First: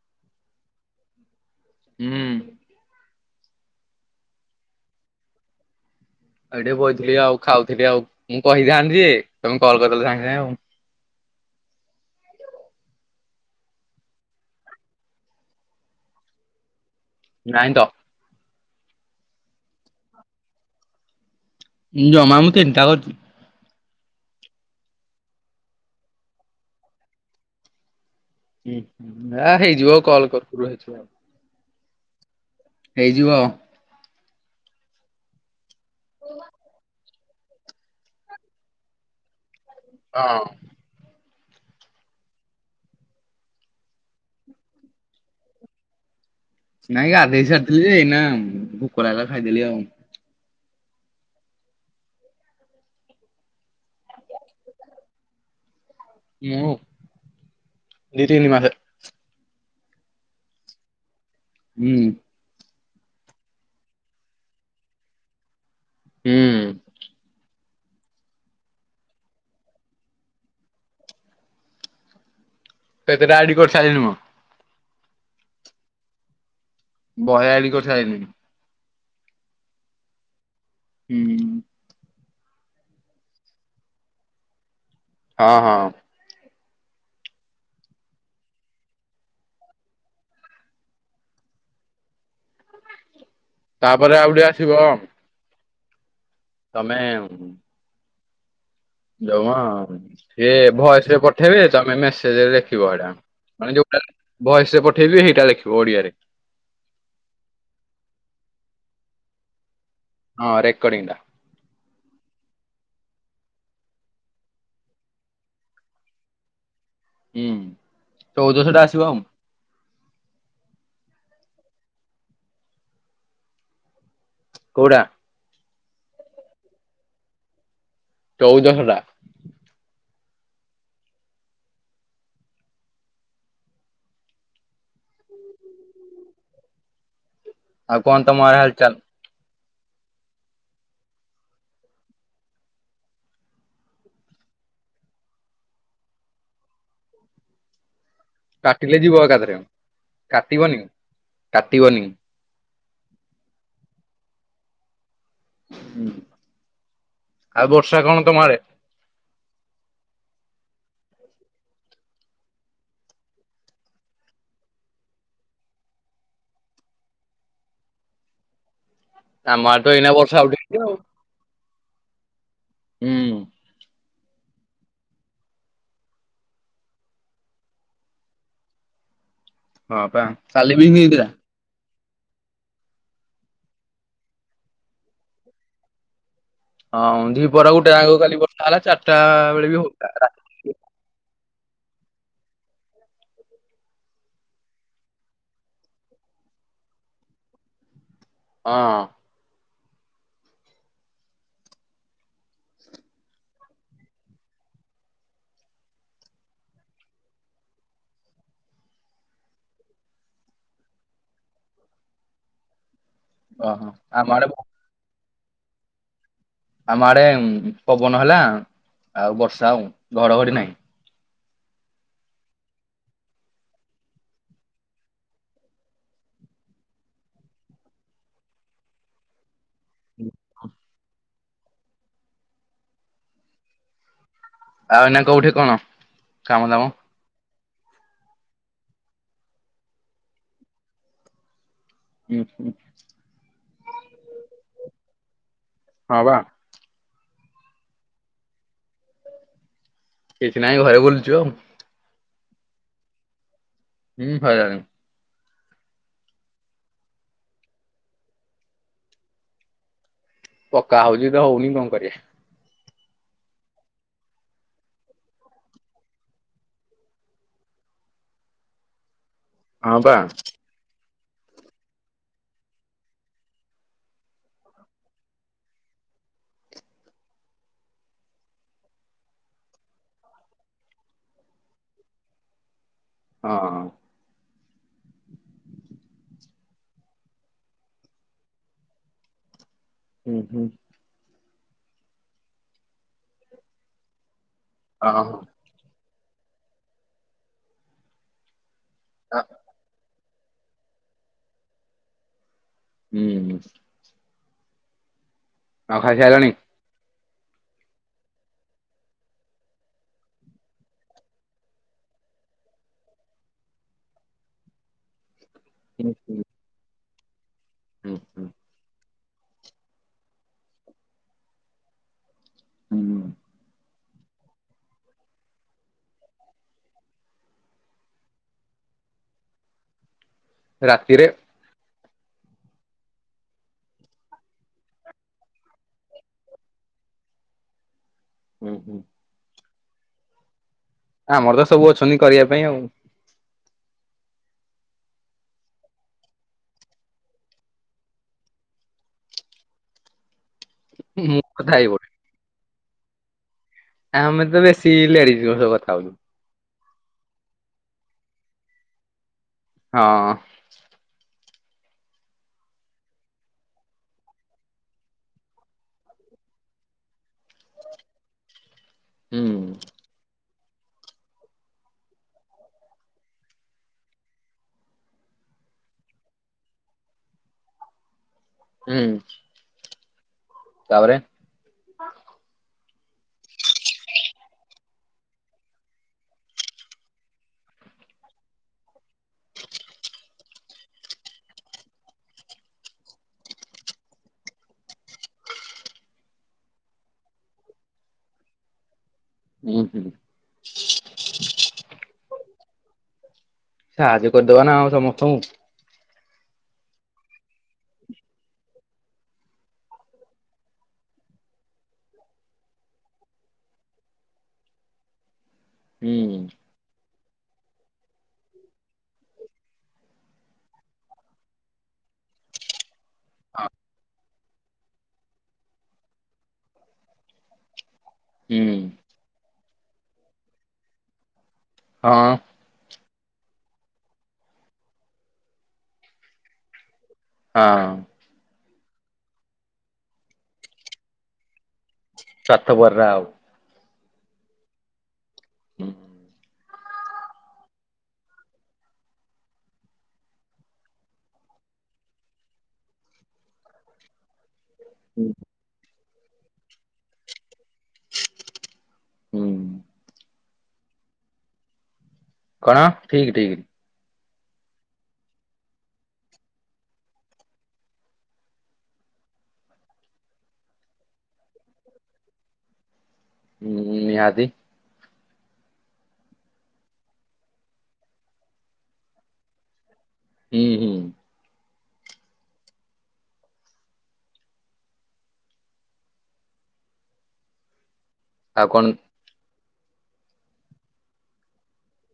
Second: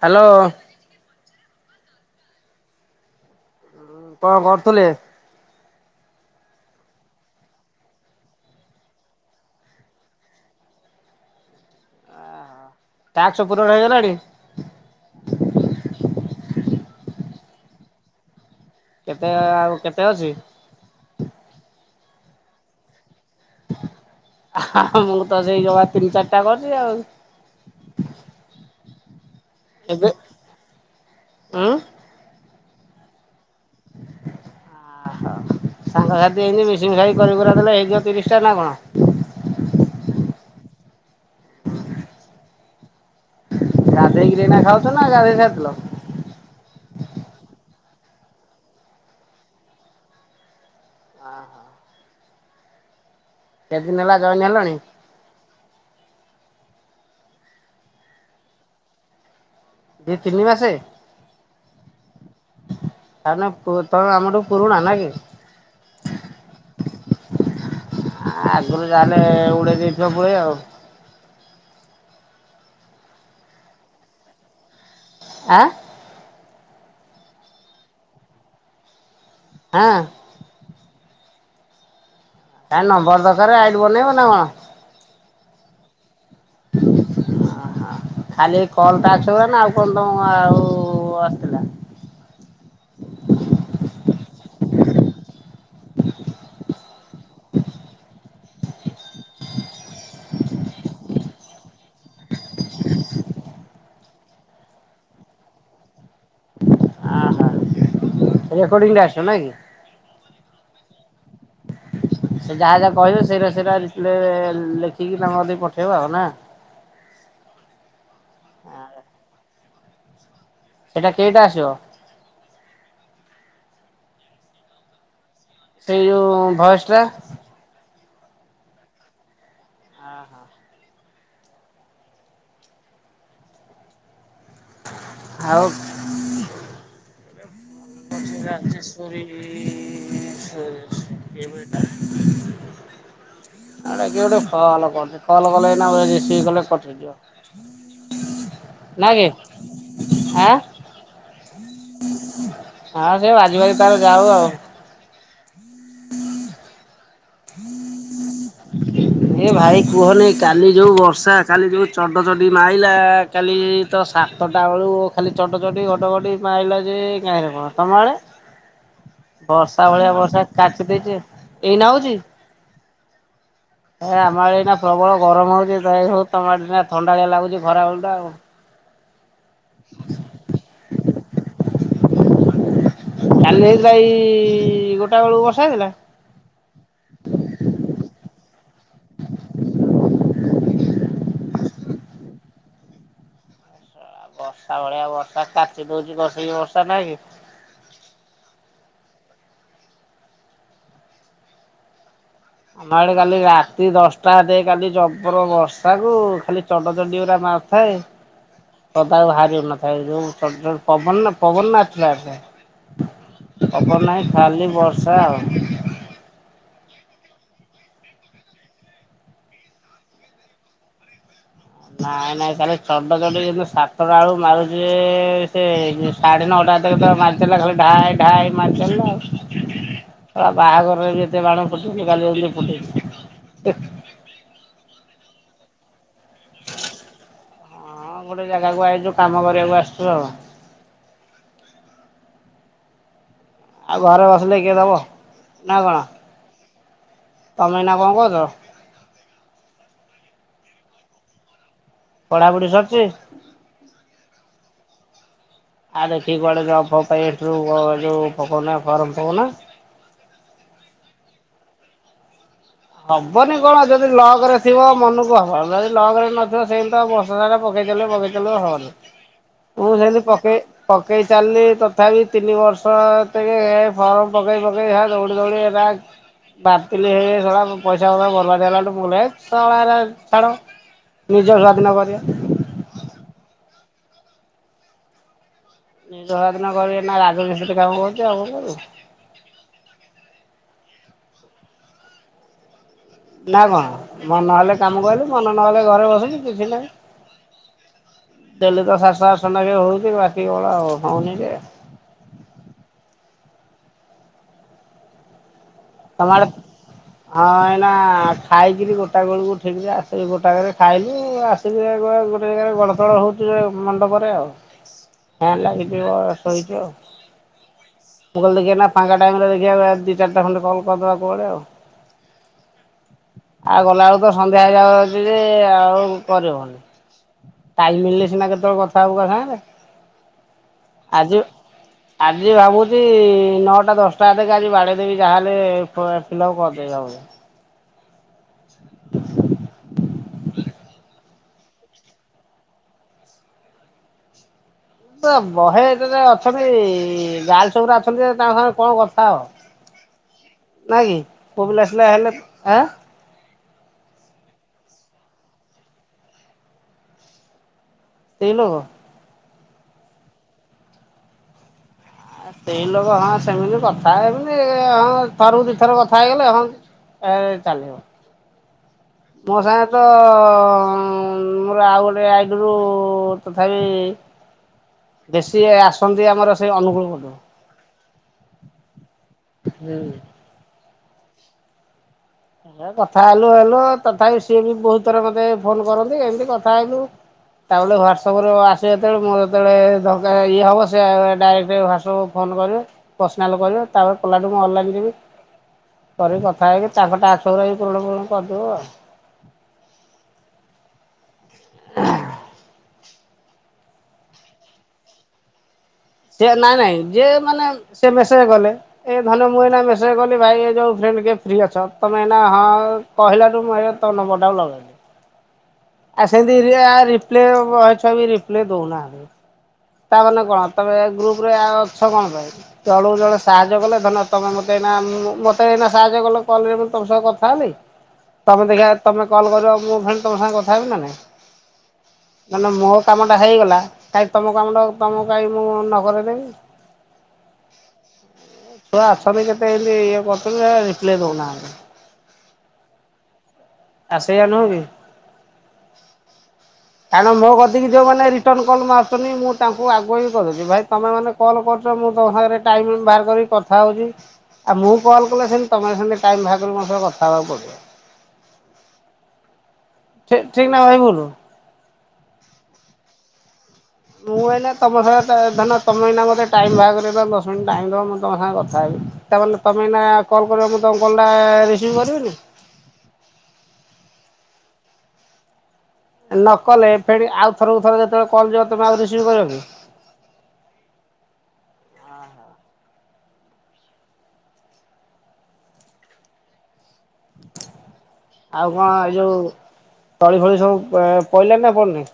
Hello! ହଁ। କଣ କରୁଥିଲେ? ଆଉ ଟିକେ ବଇଥିଲି ଆଉ ଖାଉଥିଲି ଆଉ ମୁଁ କହିଥାନ୍ତି ଯେ ତମେ କଲ କରିଦେଲେ ସାଙ୍ଗେ ସାଙ୍ଗେ ଆଉ। ଟାକ୍ସ ପୁରଣ ହେଇଗଲାଣି? ନାଇଁ ତ। କେତେ ଆଉ କେତେ ଅଛି? ଜମା ମୁଁ ତିନିଟା କରୁଛି। ଆମକୁ ତ ସେଇ ଜମା ତିନି ଚାରିଟା କରିଛି ଆଉ। ହେଇଯିବ ଆଉ କଲ କର ହେଇଯିବ। ଅଁ! ହେଇଯିବ ଆଉ। ସାଙ୍ଗସାଥି ହେଇ ମିଶି ମିଶା କରି କରିଦେଲେ ହେଇଯିବ ତିରିଶ ଟା ନା କଣ? ହଁ। [inaudible] ଗାଧୋଇକିରିନା ଏବେ ଖାଉଥିଲ ନା ଗାଧୋଇ ସାରିଥିଲ? ଏନା ଭୋକ ଲାଗିଲା ଖାଇଦେଲି ଆଉ। ହ ହୋ। କେତଦିନ ହେଲା ଯଏନେ ହେଲଣି? ମୁଁ ଦି ତିନି ମାସେ। ଦି ଦିନି ମାସେ! ହୁଁ। [unintelligible] ତମ ଆମଠୁ ପୁରୁଣା ନା କି? ହୁଁ। ଆଗରୁ ଯାହେଲେ ଉଡେଇ ଦେଇଥିବ ପୁଳେ ଆଉ। କେତେ ଟା ଆଇଡି କରିସାରିଲିଣୀ ମୁଁ। ଆଁ। ବହେ ଆଇଡି କରିସାରିଲେଣି। ହଁ। ହୁଁ। [unintelligible] ନମ୍ବର ଦରକାର ବନେଇବ ନା କଣ? ହଁ ହଁ। [inaudible] ଖାଲି କଲ ଟା ଅଛି ନା ଆଉ କଣ ତମ ଆଉ ଆସିଥିଲା? [inaudible] ତାପରେ ଆଉ ଗୋଟେ ଆସିବ। ତମେ ଜମା ସିଏ ଭଏସ ରେ ପଠେଇବେ ତମେ ମେସେଜରେ ଦେଖିବ ଏଇଟା ମାନେ ଯୋଉଟା ଭଏସ ରେ ପଠେଇବି ସେଇଟା ଲେଖିବ ଓଡିଆରେ ଆହୋ ରେକର୍ଡିଂ ଟା ଆସିବ ନାଇଁ କି? ହଁ ରେକୋର୍ଡିିଙ୍ଗଟା। [inaudible] ସେ ଯାହା ଯାହା କହିବେ ସେଇଟା ସେଇଟା ରିପ୍ଲେ ଲେଖିକି ତାଙ୍କ କତିକି ପଠେଇବ ଆଉ ନା? ହୁଁଚଉଦଶ ଟା ଆସିବ ଆଉ। ସେଟା କେଇଟା ଆସିବ? କୋଉଟା? ସେଇ ଯୋଉ ଭୟସଟା? ଚଉଦଶଟା। ଆଁ ହ। ଆଉ। ଆଉ କଣ ତମ ଆଡେ ହାଲଚାଲ? [unintelligible] ଆରେ କିଏ ଗୋଟେ ଫୋନ୍ କରୁଚି କଲ କଲେ ଏଇନା ରିସିଭ୍ କଲେ କଟିଯିବ। କାଟିଲେ ନାଇଁ ଯିବ କି ଏକାଥରେ ଆଁ କାଟିବନି କାଟିବନି। ହଁ ସେ ବାଜି ବାଜି ତାର ଯାଉ ଆଉ। ଆଉ ବର୍ଷା କଣ ତମ ଆଡେ? ଏ ଭାଇ କୁହନି କାଲି ଯୋଉ ବର୍ଷା କାଲି ଯୋଉ ଚଡ ଚଡି ମାରଲା କାଲି ତ ସାତଟା ବେଳୁ ଖାଲି ଚଡ ଚଡ଼ି ଘଡ଼ ଘଡ଼ି ମାଇଲା ଯେ କାହିଁ ରେ କଣ ତମ ଆଡେ? ଆମ ଆଡେ ବର୍ଷା ତ ଭଳିଆ ଏଇନା ବର୍ଷା ଉଠେଇଛି କାଚି ଆଉ। ଦେଇେଚି ଏଇନା ହଉଛି? ହୁଁ। ଏ ଆମ ଆଡେ ଏଇନା ପ୍ରବଳ ଗରମ ହଉଛି ଯାଇ ହଉ ତମ ଆଡେ ଥଣ୍ଡାଳିଆ ଲାଗୁଛି ଖରାବେଳଟା। ହଁ ପା କାଲି ବି ଏନ୍ତି ହେଇଥିଲା। କାଲି ହେଇଥିଲା ଏଇ ଗୋଟା ବେଳକୁ ବର୍ଷା ହେଇଥିଲା? ହଁ ଦିପହର ଗୋଟେ ଯାକ କାଲି ବା ଚାରିଟା ବେଳେ ବି ହଉଥିଲା। ବର୍ଷା ଭଳିଆ ବର୍ଷା କାଚି ଦଉଛି କସିକି ବର୍ଷା ନହିଁ କି? ହଁ। ଆମ ଆଡେ କାଲି ରାତି ଦଶଟା ଯାଏ କାଲି ଜବର ବର୍ଷା କୁ ଖାଲି ଚଡ ଚଡ଼ି ଗୁରା ମା ମାରୁଥାଏ। ପଦାକୁ ବହାରିହାଉନଥାଏ ଯୋଉ ପବନ ପବନ ନଥିଲା ଏତେ। ଓହୋ ପବନ ଆମ ନାହିଁ ଆଡେ ଖାଲି ବର୍ଷା ଆଉ। ଆମ ଆଡେ ପବନ ହେଲା ଆଉ ବର୍ଷା ଆଉ ଘଡଘଡି ନାହିଁ। ନାଇଁ ନାଇଁ ତାହେଲେ ଚଡ ଚଡି ଯେୁ ସାତଟା ବେଳୁ ମାରୁଛି ସେ ସାଢେ ନଅ ତା ଦେହରେ ତ ମାରି ଚାଲିଲା ଖାଲି ଢାଏ ଢାଏ ମାରି ଚାଲିଲା ଆଉ ବାହାଘରରେ ବି ଏତେ କେତେ ବାଣ ଫୁଟଉଚୁ କାଲି ଫୁଟେଇଛି ହେ। ଆଉ ଏୟିନା କୋଉଠି କଣ କାମ ଦାମ? ହଁ ଗୋଟେ ଜାଗାକୁ ଆଇଛୁ କାମ କରିବାକୁ ଆସିଛୁ ଆଉ। ହୁଁ ହୁଁ। ଆଉ ଘରେ ବସିଲେ କିଏ ଦବ ନା କଣ? ହଁ ବା ତମେ ଏୟିନା କଣ କରୁଛ? କିଛି ନାଇଁ ଘରେ ବୁଲଛୁ ଆଉ। ପଢାପଢ଼ି ସରିଛି? ହୁଁ ସଇଲାଣି। ଆ ଦେଖିକି କୁଆଡ଼େ ଜବ ଫବ ପାଇଁ ଇଂଟରଭିୟୁ ଯୋଉ ପକାଉନ ଫୋରମ ପକାଉନ। ହ ପକା ହଉଛି ତ ହଉନି କଣ କରିବା। ହବନି କଣ ଯଦି ଲକ୍ ରେ ଥିବ ମନକୁ ହବ ଯଦି ଲକ୍ ରେ ନଥିବ ସେମିତି ଆଉ ବର୍ଷ ସାରା ତ ପକେଇଲେ ପକେଇଲେ ହବନି ମୁଁ ହଁ ବା ସେମିତି ପକେଇ ପକ୍ ପକେଇ ଚାଲିଲି ତଥାପି ତିନି ବର୍ଷ ଫର୍ମ ପକେଇ ପକେଇ ଦୌଡ଼ି ଦୌଡ଼ି ହେରା ବାତିିଲ ହେଇ ହେଇ ଶଳା ପଇସା ପତ୍ର ବର୍ବାଦ ହେଲା ଠୁ ମୁଁ କହିଲି ହେତ ଶଳା ଏରା ଛାଡ। ନିଜ ସ୍ୱାଧୀନ କରିବା। ହଁ। ନିଜ ସ୍ୱାଧୀନରେ କରିକି ଏଇନା ରାଜମିସ୍ତ୍ରୀରେ କାମ କରୁଛି, ଆଉ କଣ କରିବି? ହୁଁ ହୁଁ। ନା କଣ? ମନ ହେଲେ କାମ ଓହୋ କଇଲୁ, ମନ ନହେଲେ ଘରେ ବସିଲୁ ଏ କିଛି ନାହିଁ, ଡେଲି ତ ସାତଶହ ଆଠଶହ ନେଖେ ହଉଛି ଦି ବେଳା ହ-ହଉନି ଯେ ହୁଁ। ଆଉ ଖାଇ ତମ ଆଡେ ସାଇଲଣି? ହଁ ଏଇନା ଖାଇକିରି ଗୋଟାଇ ବେଳକୁ ଠିକରେ ଆସିବି, ଗୋଟାକରେ ଖାଇଲି, ଆସିକି ଆକୁ ଆଉ ଗୋଟେ ଜାଗାରେ ଗଡତଡ଼ ହଉଛି ଯେ, ମଣ୍ଡପରେ ଆଉ। ଫ୍ୟାନ ଲାଗିଚି ହୁଁ ବ ହୁଁ ଶୋଇଚୁ ଆଉ। ମୁଁ କହିଲି ଦେଖିଆ ଏଇନା ଫାଙ୍ଗା ଟିକ ଟାଇମରେ ଦେଖିବାକୁ ଆଉ ଦି ଚାରିଟା ଖଣ୍ଡେ କଲ୍ କରିଦବା କୁଆଡ଼େ ଆଉ। ହୁଁ। ଆଉ ଗଲାବେଳକୁ ତ ସନ୍ଧ୍ୟା ହେଇ ଯାଉ ଅଛି ଆଉ କରିହଉନି। ଟାଇମ ମିଳିଲେ ସିନା, କେତେବେଳେ କଥା ହବୁ କାହା ସାଙ୍ଗରେ। ରାତିରେ? ଆଜି ଆଜି ଭାବୁଛି, ନଅଟା ଦଶଟା ହାତେ କେ ଆଜି ବାଡେଇଦେବି ଯାହାହେଲେ, ପି-ଫିଲଅପ ପକେଇଦବ। ହଁ। ହୁଁ ହୁଁ। ଆମର ତ ସବୁ ଅଛନ୍ତି କରିବା ପାଇଁ ଆଉ। ଏ ବହେ ଏତେ ଯେ ଅଛନ୍ତି, ଗାର୍ଲସ ଗୁରା ଅଛନ୍ତି ଯେ, ତାଙ୍କ ସାଙ୍ଗରେ କଣ କଥା ହବ? ନାଇଁ କି? ମୁଁ କଥା ପୁଅପିଲା ହେଇ ପଡେ ସିନା ହେଲେ ଆଁ ଆମେ ତ ବେଶୀ ଲେଡିଜଙ୍କ ସହ କଥା ହଉଛୁ। ସେଇ ଲୋକ? ହଁ। ଆ ସେଇ ଲୋକ ହଁ ସେମିତି କଥା ହେବି, ହଁ ଥରକୁ ଦି ଥର କଥା ହେଇଗଲେ ହଁ ଏ ଚାଲିବ। ହୁଁ ମୋ ସାଙ୍ଗେ ତ ତ, ମୋର ଆଉ ଗୋଟେ ଆଇଡିରୁ ତଥାପି ବେଶୀ ଆସନ୍ତି ଆମର ସେଇ ଅନୁଗୁଳ ପଟୁ। ହୁଁ। ହୁଁ। ତାପରେ ଏ କଥା ହେଲୁ ହେଲୁ, ତଥାପି ସିଏ ବି ବହୁତ ଥର ମତେ ଫୋନ କରନ୍ତି, ଏମତି କଥା ହେଲୁ ତା ବୋଲେ ହ୍ୱାଟସଆପରୁ ଆସିବେ ଯେତେବେଳେ, ମୁଁ ଯେତେବେଳେ ଦରକାର ଇଏ ହବ, ସିଏ ଡାଇରେକ୍ଟ ହ୍ଵାଟସଆପକୁ କଲ୍ ଫୋନ୍ କରିବେ, ପର୍ସନାଲ କରିବେ, ତାପରେ କଲାଠୁ ମୁଁ ଅନଲାଇନ୍ ଯିବି କରିିକି କଥା ହେଇକି, ତାଙ୍କ ଟାସ୍କ ଗୁରା ବି ପୂରଣ ଫୁରଣ କରିଦବୁ ଆଉ। ହୁଁ। ହାଁ, ସାହାଯ୍ୟ କରିଦବା ନା ଆଉ ସମସ୍ତଙ୍କୁ। ଯିଏ ନାଇଁ ନାଇଁ, ଯିଏ ମାନେ ସେ ମେସେଜ କଲେ, ଏ ଧନ ମୁଁ ଏଇନା ମେସେଜ କନି ଭାଇ ଏ ଯୋଉ ଫ୍ରେ ତମେ କେବେ ଫ୍ରି ଅଛ, ତମେ ଏଇନା ହଁ, କହିଲାଠୁ ମୁଁ ଏଇକା ତମ ନମ୍ୱରଟାକୁ ଲଗେଇଲିି। ହୁଁ ହଁ ସେନ୍ତି ହିରିକା ରିପ୍ଲେ, ବହେ ଛୁଆ ବି ରିପ୍ଲେ ଦଉନାହାଁନ୍ତି। ତାମାନେ କଣ ତମେ ଏ ଗ୍ରୁପରେ ଆ ଅଛ କଣ ପାଇଁ? ଜଣକୁ ଜଣେ ସାହାଯ୍ୟ କଲେ, ଧରି ନିଅ ତମେ ମତେ ଏଇନା ଉମ୍ ମତେ ଏଇନା ସାହାଯ୍ୟ କଲ, କଲରେ ମୁଁ ତମ ସହ କଥା ହେଲି ତମେ ହୁଁ ଦେଖିଆ ତମେ କଲ କରିବ ମୁଁ ଫୁଣି ତମ ସାଙ୍ଗେ କଥା ହେବି ନା ନାଇଁ। ହଁ ଧରି ନିଅ ମୋ କାମ ଟା ହେଇଗଲା, କାଇଁ ତମ କାମଟାକୁ ତମକୁ କାହିଁ ମୁଁ ନକରେଇଦେବି। ହଁ। ଛୁଆ ଅଛନ୍ତି କେତେ ଏନ୍ତି ଇଏ କରୁଛନ୍ତି, ରିପ୍ଲାଏ ଦଉନାହାଁନ୍ତି। ସ୍ୱାର୍ଥପରରା ଆଉ। ଆ ସେୟା ନୁହଁ କି? ହୁଁ। କାରଣ ମୋ କତିକି ଯୋଉମାନେ ରିଟର୍ଣ କଲ ମାରୁଛନ୍ତି ମୁଁ ତାଙ୍କୁ ଆଗୁଆ ବି କହିଦଉଛି ଭାଇ ତମେମାନେ କଲ୍ କରୁ ମୁଁ ତମ ସାଙ୍ଗରେ ଟାଇମ ବାହାର କରିକି କଥା ହଉଛି। ଆଉ ମୁଁ ହୁଁ କଲ୍ କଲେ ସେମତି ତମେ ସେମ ଟାଇମ ଭାର କରି ମୋ ସହ କଥା ହେବାକୁ ପଡିବ। ହୁଁ ଠିକ ନା ଭାଇ ଭୁଲ୍? କଣ ଠିକ ଠିକ। ମୁଁ ଅଇନା ତମ ସାଙ୍ଗେ ଧରନ ତମେଏନା ମୋତେ ଟାଇମ ବାହାର କରିଦବ ଦଶ ମିନିଟ୍ ଟାଇମ୍ ଦେବ ମୁଁ ତମ ସାଙ୍ଗେ କଥା ହେବି। ତାମାନେ ତମେ ଏଇନା କଲ୍ କର ମୁଁ ତମ କଲ ଟା ରିସିଭ କରିବିନି? ହୁଁ ନିହାତି? ନକଲେ ଫେଣି ଆଉଥରକୁ ଥର ଯେତେବେଳେ କଲ ଯିବ ତମେ ଆଉ ରିସିଭ କରିବ କି? ହୁଁ ହୁଁ। ଆଉ କଣ ଏଇ ଯୋଉ ତଳି ଫଳି ସବୁ ପଡିଲଣି ନା ପଡନି?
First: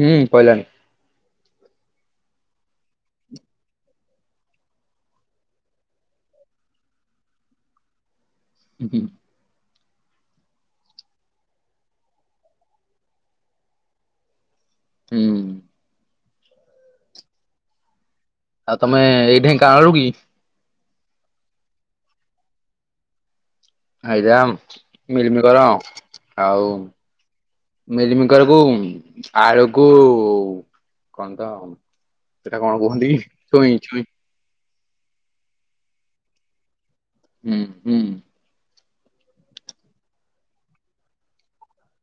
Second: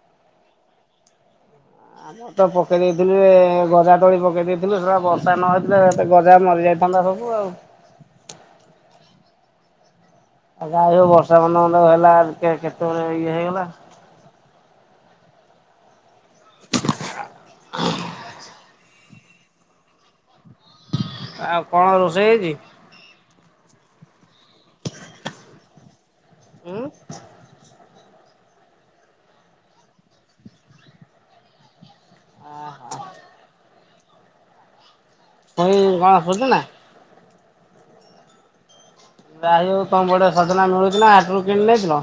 ହୁଁ ପାଇଲାଣି। ଆ ତ ପକେଇ ଦେଇଥିଲି ଗଜା ତୋଳି ପକେଇ ଦେଇେଇଥିଲୁ ସେଟା ବର୍ଷା ନ ହେେଇଥିଲା ଗଜା ମରିଯାଇ ଥାନ୍ତା ସବୁ ଆଉ। ହୁଁ ହୁଁ। ଆ ଯାଇ ହଉ ବର୍ଷା ମୁନ୍ଦେ ମୁନ୍ଦେ ହେଲା କେତେବେଳେ ଇଏ ହେଇଗଲା। ହୁଁ। [unintelligible] ଆଉ ତମେ ଏଇଁ ଢେଙ୍କାନାଳୁ କି? ଆଉ କଣ ରୋଷେଇ ହେଇଛି? ହେଇରାଆଉ ମିଲିମିକର ଆଉ ଉଁ ମେଲିମିକର କୁ ଆଳୁକୁ କଣ ତ ସେଇଟା କଣ କୁହନ୍ତି ଛୁଇଁ ଛୁଇଁ। ଛୁଇଁ କଣ ସୁଜୁନା? ହୁଁ ହୁଁ। ଯାହି ହଉ ତମେ ପଟେ ସଜନା ମିଳୁଛି ନା ହାଟରୁ କିଣି ନେଇଥିଲ?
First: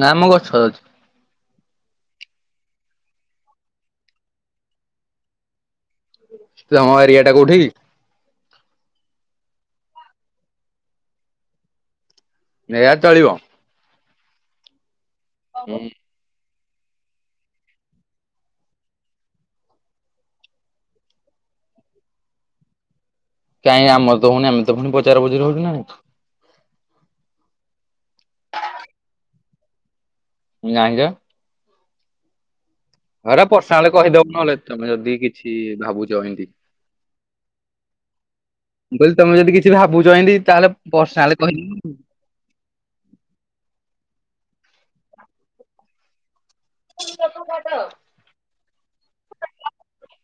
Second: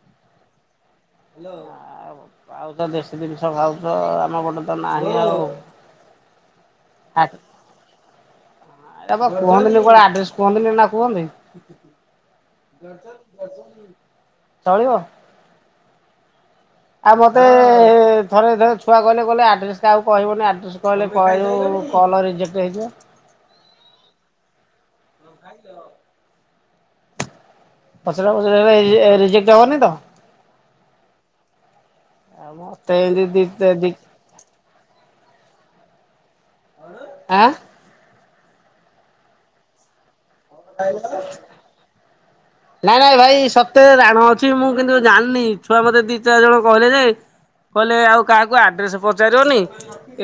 ନା ଆମ ଗଛ ଅଛି। ପାଉଛ ଦେଶୀ ଜିନିଷ ଖାଉଛ ଆମ ଗୋଟେ ତ ନାହିଁ ଆଉ? ତମ ଏରିଆ ଟା କୋଉଠିକି? ଏଟା ପା କୁହନ୍ତିନି କଆଡେ ଆଡ୍ରେସ କୁହନ୍ତିନି ନା କୁହନ୍ତି? ଏୟା ଚଳିବ ଚଳିବ। ହୁଁ। ଆଉ ମତେ ଥରେ ଦିଥରେ ଛୁଆ କହିଲେ କହିଲେ ଆଡ୍ରେସ କାହାକୁ କହିବନି ଆଡ୍ରେସ କହିଲେ କଆଡୁଉ କଲ ରିଜେକ୍ଟ ହେଇଯିବ। କାଇଁ ଆମର ତ ହୋଉନି ଆମେ ତ ଫୁଣି ପଚରା ପଚରି ହୋଉଚୁ ନା ନାଇଁ। ପଚରା ପଚୁରି ହେଲେ ଇ ଏ ରିଜେକ୍ଟ ହବନି ତ? ନାହିଁତ। ଆମର ଘର ପର୍ସନାଲ କହିଦବ ନହେଲେ ତମେ ଯଦି କିଛି ଭାବୁଛ ଏମତି। ଆଁ। ମୁଁ କହିଲି ତମେ ଜଦି କିଛି ଭାବୁଛ ଏନ୍ତି ନାଇଁ ନାଇଁ ଭାଇ ସତେରେ ରା ଣ ଅଛି ମୁଁ କିନ୍ତୁ ଜାନି ଛୁଆ ମତେ ଦି ଚାରି ଜଣ କହିଲେ ଯେ କହିଲେ ଆଉ କାହାକୁ ଆଡ୍ରେସ ପଚାରିଅନି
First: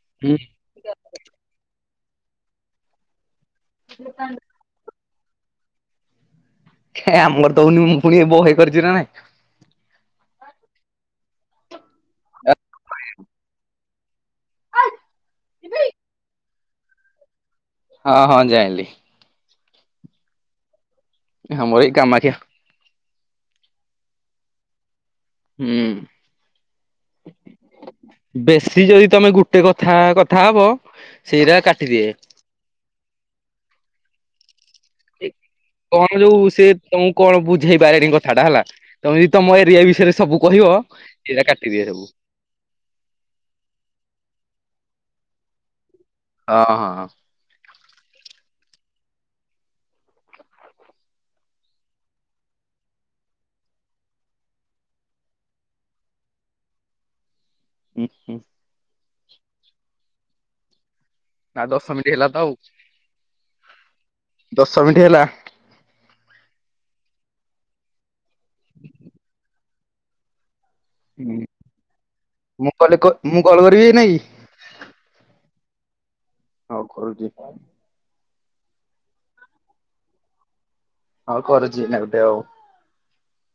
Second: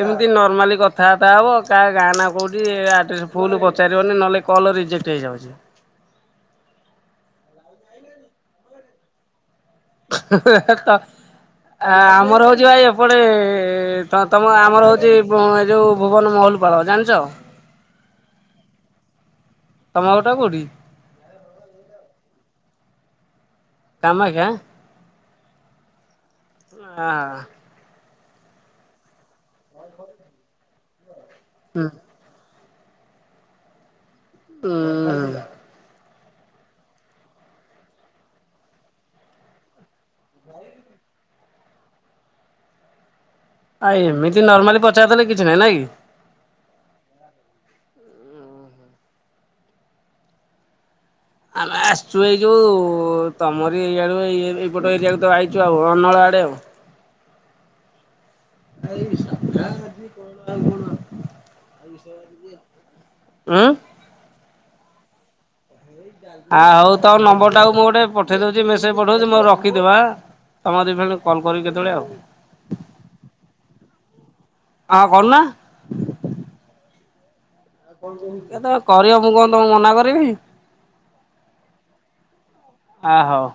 ଏମିତି ନର୍ମାଲି କଥାଆର୍ତ୍ତା ହବ କାହା ତାନା କୋଉଚି ଆଡ୍ରେସ ଫୁଲ ପଚାରିବନି ନହେଲେ କଲ ରିଜେକ୍ଟ ହେଇଯାଉଛି। ଏ ଆମ ର ହୋଉନି ମୁଁ ଫୁଣି ଏ ବହେ କରିଚି ନା ନାଇଁ। ତ ଆମର ହଉଛି ଭାଇ ଏପଟେ ତ ତମ ଆମର ହୋଉଚି ଏ ଯୋଉ ଭୁବନ ମହୁଲପାଳ ଜାଣିଚ? ହଁ ହଁ ଯାଇଁଲି। ତମ ଅରଟା କୋଉଠି? ଆମର ଏଇ କାମାକ୍ଷା। କାମାଖା। ହୁଁ। ଆ ବେଶୀ ଯଦି ତମେ ଗୁଟେ କଥା, କଥା ହବ। ସେଇରା ହୁଁ କାଟିଦିଏ। ହୁଁ। ତମେ ଯୋଉ, ସେ ତମକୁ କଣ ବୁଝେଇ ବାରେଣୀ କଥା ଟା ହେଲା, ତମେ ବି ତମ ଏରିଆ ବିଷୟରେ ସବୁ କହିବ! ଏରା କାଟିିଦିଏ ସବୁ। ଆ ଏମିତି ନର୍ମାଲି ପଚାର ଦେଲେ କିଛି ନାଇଁ! ନାଇ। ହଁ ହଁ ହଁ। ଆମେ ଆସଛୁ! ଏଇ ଯୋଉ, ତମରି ଏଇଆଡୁ ଏଇ ଏଇପଟ ଏରିଆ କୁ ତ ଆଇଚୁ ଆଉ। ଅନଳା ଆଡ଼େହବ। ଉୁଁ, ହୁଁ। ଭାଇ, ସାଧା ଆଜି କଣ ଆଉ କଣ? ଆଉ ଦଶ ମିନିଟ୍ ହେଲା ତ ଆଉ। ଉଁ? ଦଶ ମିଣ୍ଟି ହେଲା। ଆ, ହଉ ତମ ନମ୍ବର ଟାକୁ ମୁଁ ଗୋଟେ ପଠେଇ ଦୋଉଚି, ମେସେଜ ପଠଉଛି। ମୋର ରଖିଥିବ ଆଁ। ତମ କତିକି ଫେଣ କଲ୍ କରିବି, କେତେବେଳେ ଆଉ? ମୁଁ କଲେ ମୁଁ କଲ୍ କରିବି ଏଇନା କି? ଆଁ କରୁନା। ହଉ କରୁଚି। କେତେଳେ କରିବ! ମୁଁ କଣ ତମକୁ ମନା କରିବି? ଆଉ କରୁଚି, ଏଇନା ଗୁଟେ ଆଉ। ଆ ହଉ